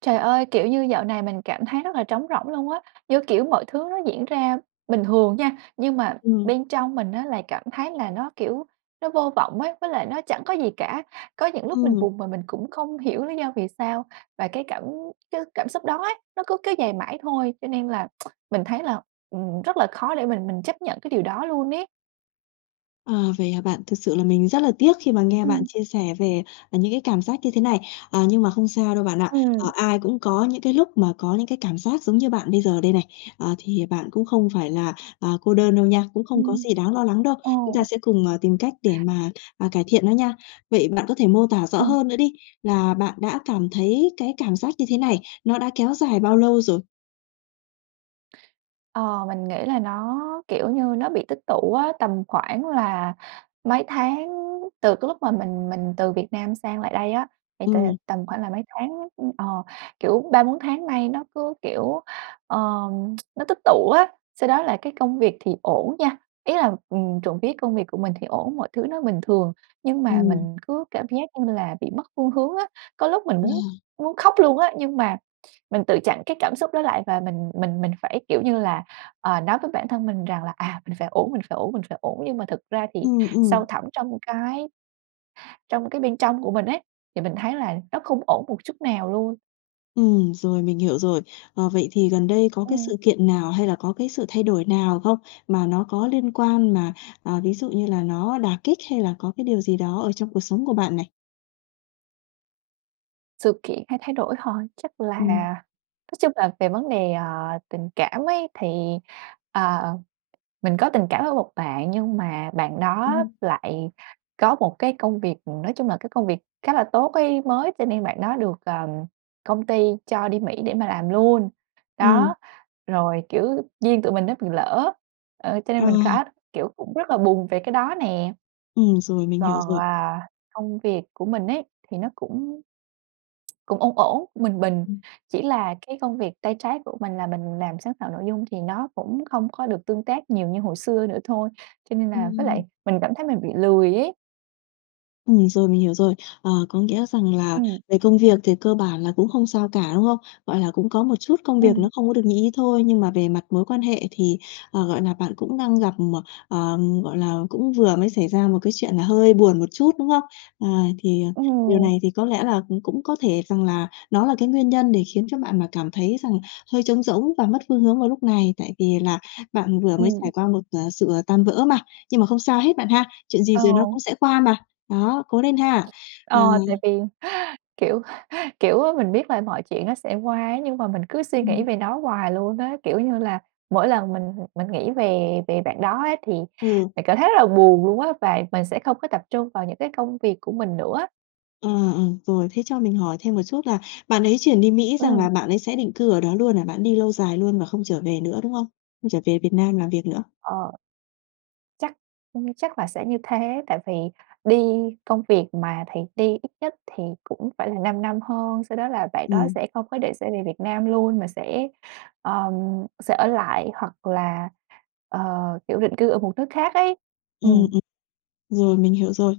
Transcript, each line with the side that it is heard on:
right: Trời ơi! Kiểu như, dạo này mình cảm thấy rất là trống rỗng luôn á, như kiểu, mọi thứ nó diễn ra bình thường nha. Nhưng mà
left: Ừm.
right: bên trong mình á, là cảm thấy là nó, kiểu, nó vô vọng ấy, với lại nó chẳng có gì cả. Có những lúc mình
left: Ừm.
right: buồn mà mình cũng không hiểu lý do vì sao. Và cái cảm cái cảm xúc đó ấy, nó cứ kéo dài mãi thôi. Cho nên là mình thấy là, ừm, rất là khó để mình mình chấp nhận cái điều đó luôn ấy.
left: À, vậy hả bạn? Thực sự là mình rất là tiếc khi mà nghe bạn
right: Ừm.
left: chia sẻ về, ờ, những cái cảm giác như thế này. À, nhưng mà không sao đâu, bạn ạ. À,
right: Ừm.
left: ai cũng có những cái lúc mà có những cái cảm giác giống như bạn bây giờ đây này. À, thì bạn cũng không phải là, à, cô đơn đâu nha. Cũng không có
right: Ừm.
left: gì đáng lo lắng đâu, chúng ta
right: Ồ!
left: sẽ cùng, ờ, tìm cách để mà, à, cải thiện nó nha. Vậy bạn có thể mô tả rõ
right: Ừm.
left: hơn nữa đi, là bạn đã cảm thấy cái cảm giác như thế này, nó đã kéo dài bao lâu rồi?
right: Ờ, mình nghĩ là nó, kiểu như, nó bị tích tụ á. Tầm khoảng là mấy tháng từ cái lúc mà mình mình từ Việt Nam sang lại đây á, thì t
left: Ừm.
right: tầm khoảng là mấy tháng, ừm, ờ, kiểu, 3-4 tháng nay nó cứ, kiểu, ờ, nó tích tụ á. Sau đó là cái công việc thì ổn nha, ý là, ừm, trộm vía công việc của mình thì ổn, mọi thứ nó bình thường nhưng mà
left: Ừm.
right: mình cứ cảm giác như là bị mất phương hướng á. Có lúc mình
left: Ờ.
right: muốn muốn khóc luôn á, nhưng mà mình tự chặn cái cảm xúc đó lại, và mình mình mình phải, kiểu như là, ờ, nói với bản thân mình rằng là, à, mình phải ổn, mình phải ổn, mình phải ổn. Nhưng mà thực ra thì
left: Ừm,
right: sâu
left: ừm.
right: thẳm trong cái trong cái bên trong của mình ấy, thì mình thấy là nó không ổn một chút nào luôn.
left: Ừm, rồi, mình hiểu rồi. Ờ, vậy thì gần đây có cái
right: À.
left: sự kiện nào hay là có cái sự thay đổi nào không? Mà nó có liên quan mà, ờ, ví dụ như là nó đả kích, hay là có cái điều gì đó ở trong cuộc sống của bạn này?
right: Sự kiện hay thay đổi hả? Chắc là
left: Ừm.
right: nói chung là về vấn đề, ờ, tình cảm ấy thì, ờ, mình có tình cảm với một bạn nhưng mà bạn đó
left: Ừm.
right: lại có một cái công việc, ừm, nói chung là cái công việc khá là tốt ấy, mới, cho nên bạn đó được, ừm, công ty cho đi Mỹ để mà làm luôn.
left: Ừm.
right: Đó, rồi, kiểu, duyên tụi mình nó bị lỡ, ờ, cho
left: Ờ.
right: nên mình khá kiểu, cũng rất là buồn về cái đó nè.
left: Ừm, rồi, mình hiểu
right: Còn,
left: rồi.
right: à, công việc của mình ấy thì nó cũng cũng ổn ổn, cũng bình bình,
left: Ừm.
right: chỉ là cái công việc tay trái của mình là mình làm sáng tạo nội dung thì nó cũng không có được tương tác nhiều như hồi xưa nữa thôi, cho nên là với
left: Ừm.
right: lại mình cảm thấy mình bị lười ấy.
left: Ừm, rồi, mình hiểu rồi. Ờ, có nghĩa rằng là
right: Ừm.
left: về công việc thì cơ bản là cũng không sao cả, đúng không? Gọi là cũng có một chút công việc
right: Ừm.
left: nó không có được như ý thôi, nhưng mà về mặt mối quan hệ thì, ờ, gọi là, bạn cũng đang gặp, ờ, ừm, gọi là, cũng vừa mới xảy ra một cái chuyện là hơi buồn một chút, đúng không? Ờ, thì, à, điều
right: Ừ.
left: này thì có lẽ là cũng cũng có thể rằng là nó là cái nguyên nhân để khiến cho bạn mà cảm thấy rằng hơi trống rỗng và mất phương hướng vào lúc này, tại vì là bạn vừa mới trải
right: Ừm.
left: qua một, ờ, sự, ờ, tan vỡ mà. Nhưng mà không sao hết bạn ha, chuyện gì
right: Ờ.
left: rồi nó cũng sẽ qua mà. Đó, cố lên ha! Ờ.
right: Ờ, tại vì, kiểu, kiểu, mình biết là mọi chuyện nó sẽ qua ấy nhưng mà mình cứ suy nghĩ
left: Ừm.
right: về nó hoài luôn á, kiểu như là, mỗi lần mình mình nghĩ về về bạn đó á thì
left: Ừ.
right: mình cảm thấy rất là buồn luôn á, và mình sẽ không có tập trung vào những cái công việc của mình nữa á.
left: À, ừm, rồi thế cho mình hỏi thêm một chút là bạn ấy chuyển đi Mỹ, rằng
right: Ừm.
left: là bạn ấy sẽ định cư ở đó luôn hả, bản đi lâu dài luôn và không trở về nữa, đúng không? Không trở về Việt Nam làm việc nữa.
right: Ờ. Chắc ừm, chắc là sẽ như thế. Tại vì đi công việc mà thầy đi ít nhất thì cũng phải là 5 năm hơn. Sau đó là bạn đó
left: Ừm.
right: sẽ không có định sẽ về Việt Nam luôn mà sẽ, ờ, sẽ ở lại hoặc là, ờ, kiểu, định cư ở một nước khác ấy.
left: Ừm,
right: Ừm.
left: ừm. Rồi mình hiểu rồi.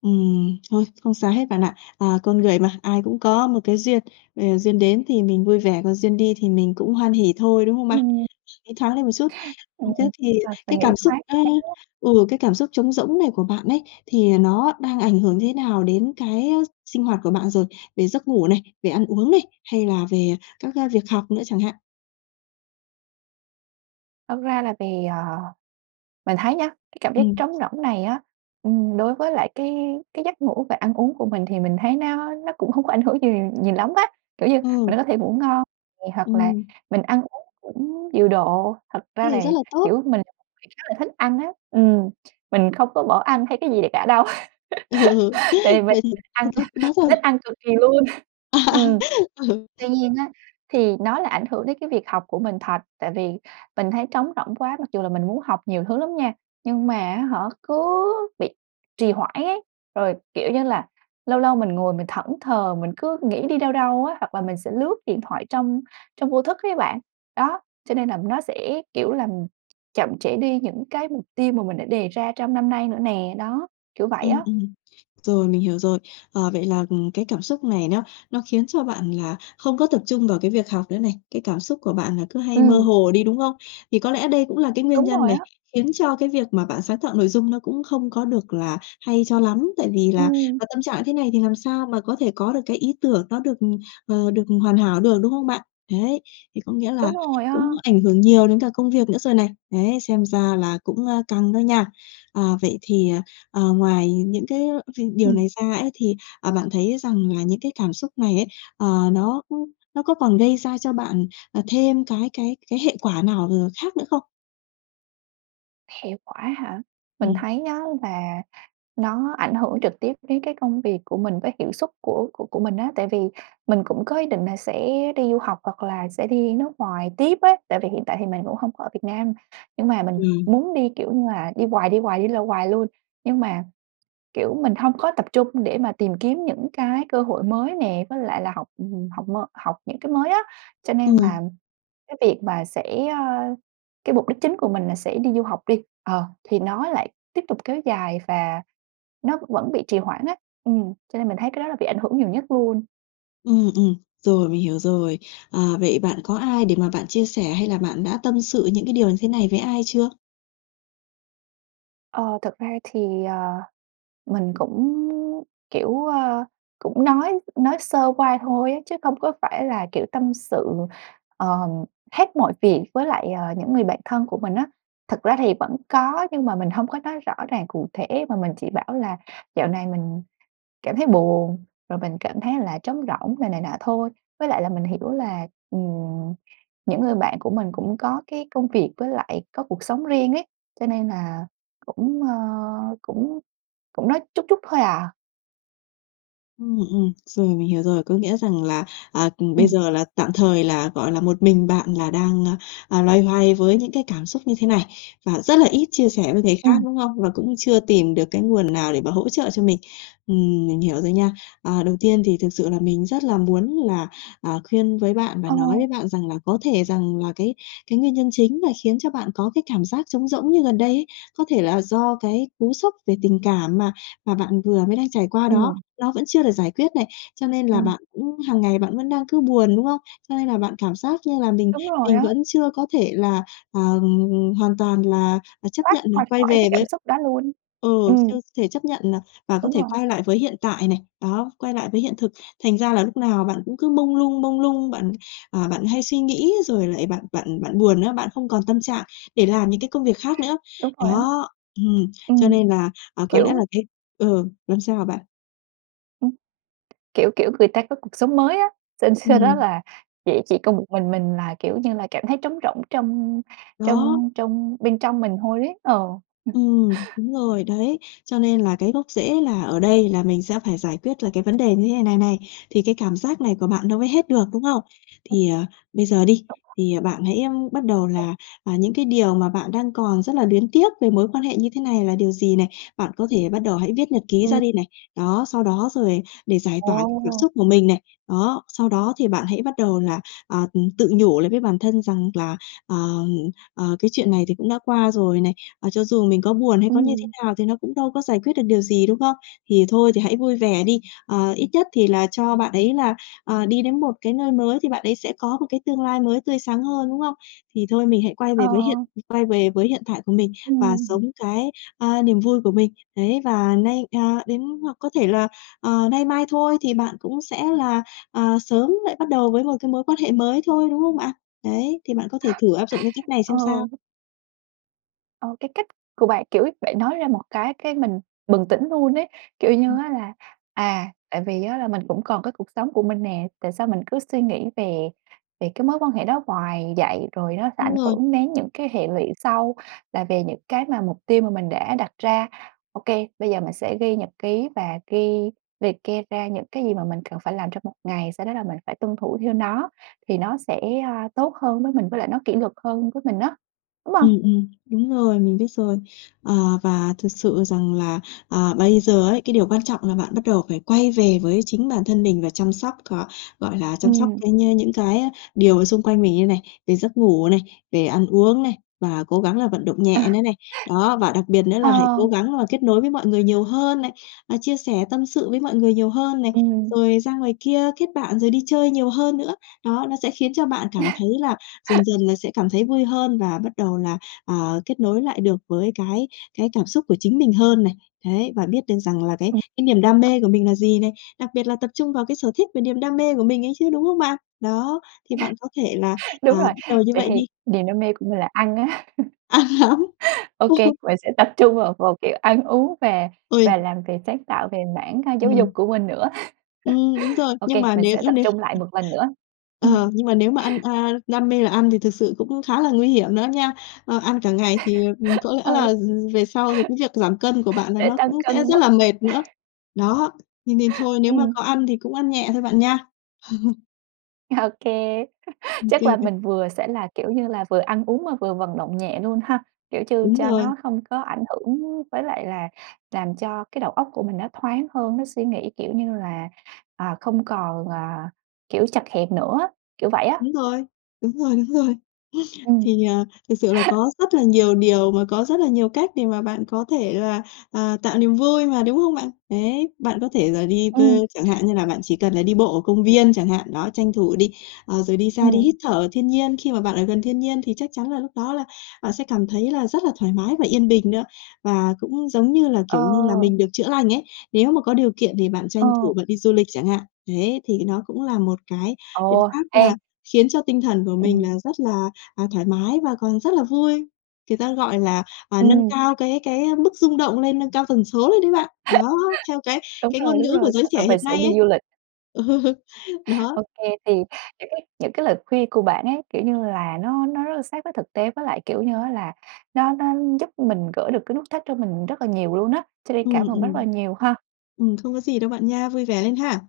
left: Ừm, thôi, không sao hết, bạn ạ. À, con người mà, ai cũng có một cái duyên. Ờ, duyên đến thì mình vui vẻ, còn duyên đi thì mình cũng hoan hỉ thôi, đúng không bạn?
right: Ừm.
left: Nghĩ thoáng lên một chút.
right: Ừm,
left: Ừm, thế thì
right: à, phải
left: cái
right: nghĩ
left: cảm xúc
right: thoáng
left: á
right: [unintelligible]
left: ừ, cái cảm xúc trống rỗng này của bạn ấy, thì nó đang ảnh hưởng thế nào đến cái sinh hoạt của bạn rồi? Về giấc ngủ này, về ăn uống này, hay là về các việc học nữa chẳng hạn?
right: Thật ra là vì, ờ, mình thấy nhá, cái cảm giác
left: Ừm.
right: trống rỗng này á, ừm, đối với lại cái cái giấc ngủ và ăn uống của mình thì mình thấy nó nó cũng không có ảnh hưởng gì nhiều lắm á. Kiểu như mình
left: Ừm.
right: vẫn có thể ngủ ngon nè hoặc là
left: Ừm.
right: mình ăn uống cũng điều độ. Thật
left: Thế
right: ra
left: thì
right: là,
left: rất là tốt.
right: kiểu, mình là một người khá là thích ăn á ừm, mình không có bỏ ăn hay cái gì kể cả đâu.
left: Ừ, ừ,
right: Tại vì mình
left: vậy
right: thích
left: thì
right: ăn,
left: tốt quá
right: mình
left: rồi.
right: thích ăn cực kỳ luôn. Ừm.
left: Ừ.
right: Tuy nhiên á, thì nó là ảnh hưởng đến cái việc học của mình thật. Tại vì mình thấy trống rỗng quá mặc dù là mình muốn học nhiều thứ lắm nha, nhưng mà á hả, cứ bị trì hoãn ấy. Rồi, kiểu như là, lâu lâu mình ngồi mình thẫn thờ mình cứ nghĩ đi đâu đâu á, hoặc là mình sẽ lướt điện thoại trong trong vô thức ấy bạn. Đó. Cho nên là nó sẽ, kiểu, làm chậm trễ đi những cái mục tiêu mà mình đã đề ra trong năm nay nữa nè. Đó, kiểu vậy
left: Ừm,
right: á.
left: ừm. Rồi mình hiểu rồi. Ờ, vậy là, ừm, cái cảm xúc này nó nó khiến cho bạn là không có tập trung vào cái việc học nữa này. Cái cảm xúc của bạn là cứ hay mơ
right: Ừm.
left: hồ đi, đúng không? Thì có lẽ đây cũng là cái nguyên
right: Đúng
left: nhân
right: rồi
left: này
right: á.
left: khiến cho cái việc mà bạn sáng tạo nội dung nó cũng không có được là hay cho lắm. Tại vì là,
right: Ừm.
left: à, tâm trạng như thế này thì làm sao mà có thể có được cái ý tưởng nó được, ừm, ờ, được hoàn hảo được, đúng không bạn? Đấy, thì có nghĩa là
right: Đúng rồi á.
left: cũng ảnh hưởng nhiều đến cả công việc nữa rồi này. Đấy, xem ra là cũng, ơ, căng đó nha. À, vậy thì, ờ, ngoài những cái điều
right: Ừm.
left: này ra ấy, thì, ờ, bạn thấy rằng là những cái cảm xúc này ấy, ờ, nó, ơ, nó có còn gây ra cho bạn, ờ, thêm cái cái cái hệ quả nào, ờ, khác nữa không?
right: Hệ quả hả? Mình
left: Ừm.
right: thấy á là nó ảnh hưởng trực tiếp đến cái công việc của mình với hiệu suất của của của mình á. Tại vì mình cũng có ý định là sẽ đi du học hoặc là sẽ đi nước ngoài tiếp á. Tại vì hiện tại thì mình cũng hông có ở Việt Nam, nhưng mà mình
left: Ừm.
right: muốn đi, kiểu như là, đi hoài, đi hoài, đi lâu hoài luôn, nhưng mà, kiểu, mình hông có tập trung để mà tìm kiếm những cái cơ hội mới nè, với lại là học học m học những cái mới á, cho nên
left: Ừm.
right: là cái việc mà sẽ, ơ cái mục đích chính của mình là sẽ đi du học đi, ờ, thì nó lại tiếp tục kéo dài và nó vẫn bị trì hoãn á, ừm, cho nên mình thấy cái đó là bị ảnh hưởng nhiều nhất luôn.
left: Ừm ừm, rồi mình hiểu rồi. Ờ, vậy bạn có ai để mà bạn chia sẻ hay là bạn đã tâm sự những cái điều như thế này với ai chưa?
right: Ờ, thật ra thì, ờ, mình cũng, kiểu, ơ, cũng nói nói sơ qua thôi á, chứ không có phải là, kiểu, tâm sự, ờ, hết mọi việc với lại, ờ, những người bạn thân của mình á. Thực ra thì vẫn có nhưng mà mình hông có nói rõ ràng cụ thể mà mình chỉ bảo là "Dạo này mình cảm thấy buồn, rồi mình cảm thấy là trống rỗng," rồi này nọ thôi, với lại là mình hiểu là, ừm, những người bạn của mình cũng có cái công việc với lại có cuộc sống riêng ấy, cho nên là cũng, ơ, cũng cũng nói chút chút thôi à.
left: Ừm, ừm. Rồi, mình hiểu rồi. Có nghĩa rằng là, ờ, bây
right: Ừm.
left: giờ là tạm thời là, gọi là, một mình bạn là đang, a, à, loay hoay với những cái cảm xúc như thế này và rất là ít chia sẻ với người khác,
right: Ừm.
left: đúng không? Và cũng chưa tìm được cái nguồn nào để mà hỗ trợ cho mình. Ừm, mình hiểu rồi nha. Ờ, đầu tiên thì thực sự là mình rất là muốn là, à, khuyên với bạn và nói
right: Ồ.
left: với bạn rằng là có thể rằng là cái cái nguyên nhân chính là khiến cho bạn có cái cảm giác trống rỗng như gần đây ấy, có thể là do cái cú sốc về tình cảm mà mà bạn vừa mới đang trải qua đó,
right: Ừm.
left: nó vẫn chưa được giải quyết này. Cho nên là
right: Ừm.
left: bạn cũng hàng ngày bạn vẫn đang cứ buồn, đúng không? Cho nên là bạn cảm giác như là mình
right: Đúng rồi
left: mình
right: á.
left: vẫn chưa có thể là, ờ, hoàn toàn là, ờ, chấp
right: Thoát
left: nhận là
right: ra
left: quay
right: khỏi
left: về
right: cái
left: với
right: cảm xúc đó luôn.
left: ừ, chưa
right: Ừm.
left: thể chấp nhận là và có
right: Đúng
left: thể
right: rồi.
left: quay lại với hiện tại này. Đó, quay lại với hiện thực. Thành ra là lúc nào bạn cũng cứ mông lung, mông lung. Bạn, à, bạn hay suy nghĩ rồi lại bạn bạn bạn buồn nữa, bạn không còn tâm trạng để làm những cái công việc khác nữa.
right: Đúng rồi á.
left: Đó! Ừm, cho
right: Ừm,
left: nên là, à, có lẽ là
right: kiểu
left: cái ừ, làm sao hả bạn?
right: Ừm, kiểu kiểu người ta có cuộc sống mới á. S sau đó
left: Ừm.
right: là chỉ chỉ còn một mình mình là, kiểu như là, cảm thấy trống rỗng trong
left: Đó.
right: trong trong bên trong mình thôi đấy. Ờ.
left: Ừm, đúng rồi, đấy. Cho nên là cái gốc rễ là ở đây là mình sẽ phải giải quyết là cái vấn đề như thế này này, thì cái cảm giác này của bạn nó mới hết được, đúng không?
right: [unintelligible]
left: Thì, ờ, bây giờ đi,
right: [unintelligible]
left: thì, ờ, bạn hãy bắt đầu
right: Ờ.
left: là, à, những cái điều mà bạn đang còn rất là luyến tiếc về mối quan hệ như thế này là điều gì này, bạn có thể bắt đầu hãy viết nhật ký
right: Ừm.
left: ra đi này. Đó, sau đó rồi để giải tỏa cái cảm
right: Ồ.
left: xúc của mình này. Đó, sau đó thì bạn hãy bắt đầu là, ờ, ừm, tự nhủ lại với bản thân rằng là, ờ, ờ, cái chuyện này thì cũng đã qua rồi này, ờ, cho dù mình có buồn hay có như thế
right: Ừm.
left: nào thì nó cũng đâu có giải quyết được điều gì, đúng không? Thì thôi thì hãy vui vẻ đi. Ờ, ít nhất thì là cho bạn ấy là, ờ, đi đến một cái nơi mới thì bạn ấy sẽ có một cái tương lai mới tươi sáng hơn, đúng không? Thì thôi mình hãy quay về với
right: Ờ.
left: hiện quay về với hiện tại của mình và
right: Ừm.
left: sống cái, ờ, niềm vui của mình. Đấy, và nay à, đến hoặc có thể là, ờ, nay mai thôi thì bạn cũng sẽ là, ờ, sớm lại bắt đầu với một cái mối quan hệ mới thôi, đúng không bạn? Đấy, thì bạn có thể thử áp dụng cái cách này
right: Ừ.
left: xem sao.
right: Ờ, cái cách của bạn, kiểu, bạn nói ra một cái cái mình bừng tỉnh luôn ấy. Kiểu như
left: Ừm.
right: á, là, à, tại vì á, là mình cũng còn cái cuộc sống của mình nè. Tại sao mình cứ suy nghĩ về về cái mối quan hệ đó hoài vậy? Rồi nó sẽ ảnh
left: Đúng rồi.
right: hưởng đến những cái hệ lụy sau là về những cái mà mục tiêu mà mình đã đặt ra. Ô kê, bây giờ mình sẽ ghi nhật ký và ghi liệt kê ra những cái gì mà mình cần phải làm trong một ngày. Sau đó là mình phải tuân thủ theo nó, thì nó sẽ, ơ, tốt hơn với mình, với lại nó kỷ luật hơn với mình á, đúng hông?
left: Ừm, ừm. Đúng rồi, mình biết rồi. Ờ, và thực sự rằng là, ờ, bây giờ ấy, cái điều quan trọng là bạn bắt đầu phải quay về với chính bản thân mình và chăm sóc, ờ, gọi là, chăm sóc
right: Ừm.
left: cái nh những cái á, điều xung quanh mình đây này, về giấc ngủ này, về ăn uống này và cố gắng là vận động nhẹ
right: À.
left: nữa này. Đó, và đặc biệt nữa là hãy cố
right: Ờ.
left: gắng là kết nối với mọi người nhiều hơn này, à, chia sẻ tâm sự với mọi người nhiều hơn này,
right: Ừm.
left: rồi ra ngoài kia kết bạn rồi đi chơi nhiều hơn nữa. Đó, nó sẽ khiến cho bạn cảm thấy là dần dần là sẽ cảm thấy vui hơn, và bắt đầu là, à, kết nối lại được với cái cái cảm xúc của chính mình hơn này. Đấy, và biết được rằng là cái
right: Ừm.
left: cái niềm đam
right: [unintelligible]
left: mê của mình là gì này, đặc biệt là tập trung vào cái sở thích về niềm đam mê của mình ấy chứ, đúng không bạn? Đó, thì bạn có thể là, à,
right: Đúng rồi.
left: bắt đầu như
right: Vậy
left: vậy
right: thì
left: đi.
right: niềm đam mê của mình là ăn á.
left: Ăn hả?
right: Ô
left: Ô.
right: kê, mình sẽ tập trung vào vào kiểu ăn uống và
left: Ôi.
right: và làm việc sáng tạo về mảng, a, giáo dục
left: Ừm.
right: của mình nữa.
left: Ừm, đúng rồi.
right: Ô
left: Nhưng
right: kê,
left: mà
right: mình
left: nếu
right: sẽ
left: như,
right: tập
left: nếu
right: trung lại một lần nữa.
left: ờ,
right: Ừm.
left: nhưng mà nếu mà ăn, a đam mê là ăn thì thực sự cũng khá là nguy hiểm nữa nha. Ờ, ăn cả ngày thì, ừm, có lẽ là,
right: Ừ.
left: ừm, về sau thì cái việc giảm cân của bạn là
right: Để
left: nó
right: tăng
left: cũng sẽ
right: cân
left: rất
right: quá.
left: là mệt nữa. Đó, nên nên thôi nếu mà có
right: Ừm.
left: ăn thì cũng ăn nhẹ thôi, bạn nha.
right: Ô kê,
left: Ô
right: chắc là
left: kê.. [unintelligible]
right: mình vừa sẽ là, kiểu như là, vừa ăn uống mà vừa vận động nhẹ luôn ha. Kiểu như
left: Đúng
right: cho
left: rồi.
right: nó hông có ảnh hưởng với lại là làm cho cái đầu óc của mình nó thoáng hơn. Nó suy nghĩ, kiểu như là, ờ, không còn, à, kiểu, chật hẹp nữa á, kiểu vậy á.
left: Đúng rồi, đúng rồi, đúng rồi.
right: Ừm.
left: Thì, ờ, thực sự là có rất là nhiều điều mà có rất là nhiều cách để mà bạn có thể là, ờ, tạo niềm vui mà, đúng không bạn? Đấy, bạn có thể là đi, ờ,
right: Ừm.
left: chẳng hạn như là bạn chỉ cần là đi bộ ở công viên chẳng hạn, đó, tranh thủ đi. Ờ, rồi đi xa đi
right: Ừm.
left: hít thở ở thiên nhiên, khi mà bạn ở gần thiên nhiên thì chắc chắn là lúc đó là bạn sẽ cảm thấy là rất là thoải mái và yên bình nữa. Và cũng giống như là,
right: Ờ.
left: kiểu như là, mình được chữa lành ấy. Nếu mà có điều kiện thì bạn tranh
right: Ờ.
left: thủ bạn đi du lịch chẳng hạn. Đấy, thế thì nó cũng là một cái biện
right: Ồ,
left: pháp
right: ê
left: là khiến cho tinh thần của mình
right: Ừm.
left: là rất là, à, thoải mái và còn rất là vui. Người ta gọi là, à, nâng
right: Ừm.
left: cao cái cái mức rung động lên, nâng cao tần số lên đấy bạn. Đó, theo cái
right: Đúng
left: cái
right: rồi,
left: ngôn
right: đúng
left: ngữ
right: rồi,
left: của giới
right: chắc là
left: trẻ
right: mình
left: hiện
right: sẽ
left: nay
right: đi
left: ấy.
right: du lịch.
left: Ừ, đó.
right: Ô kê, thì những cái những cái lời khuyên của bạn ấy, kiểu như là, nó nó rất là sát với thực tế, với lại, kiểu như á, là nó nó giúp mình gỡ được cái nút thắt cho mình rất là nhiều luôn á. Cho nên
left: Ừm
right: cảm ơn bạn rất là
left: ừm.
right: nhiều ha.
left: Ừm, không có gì đâu bạn nha, vui vẻ lên ha.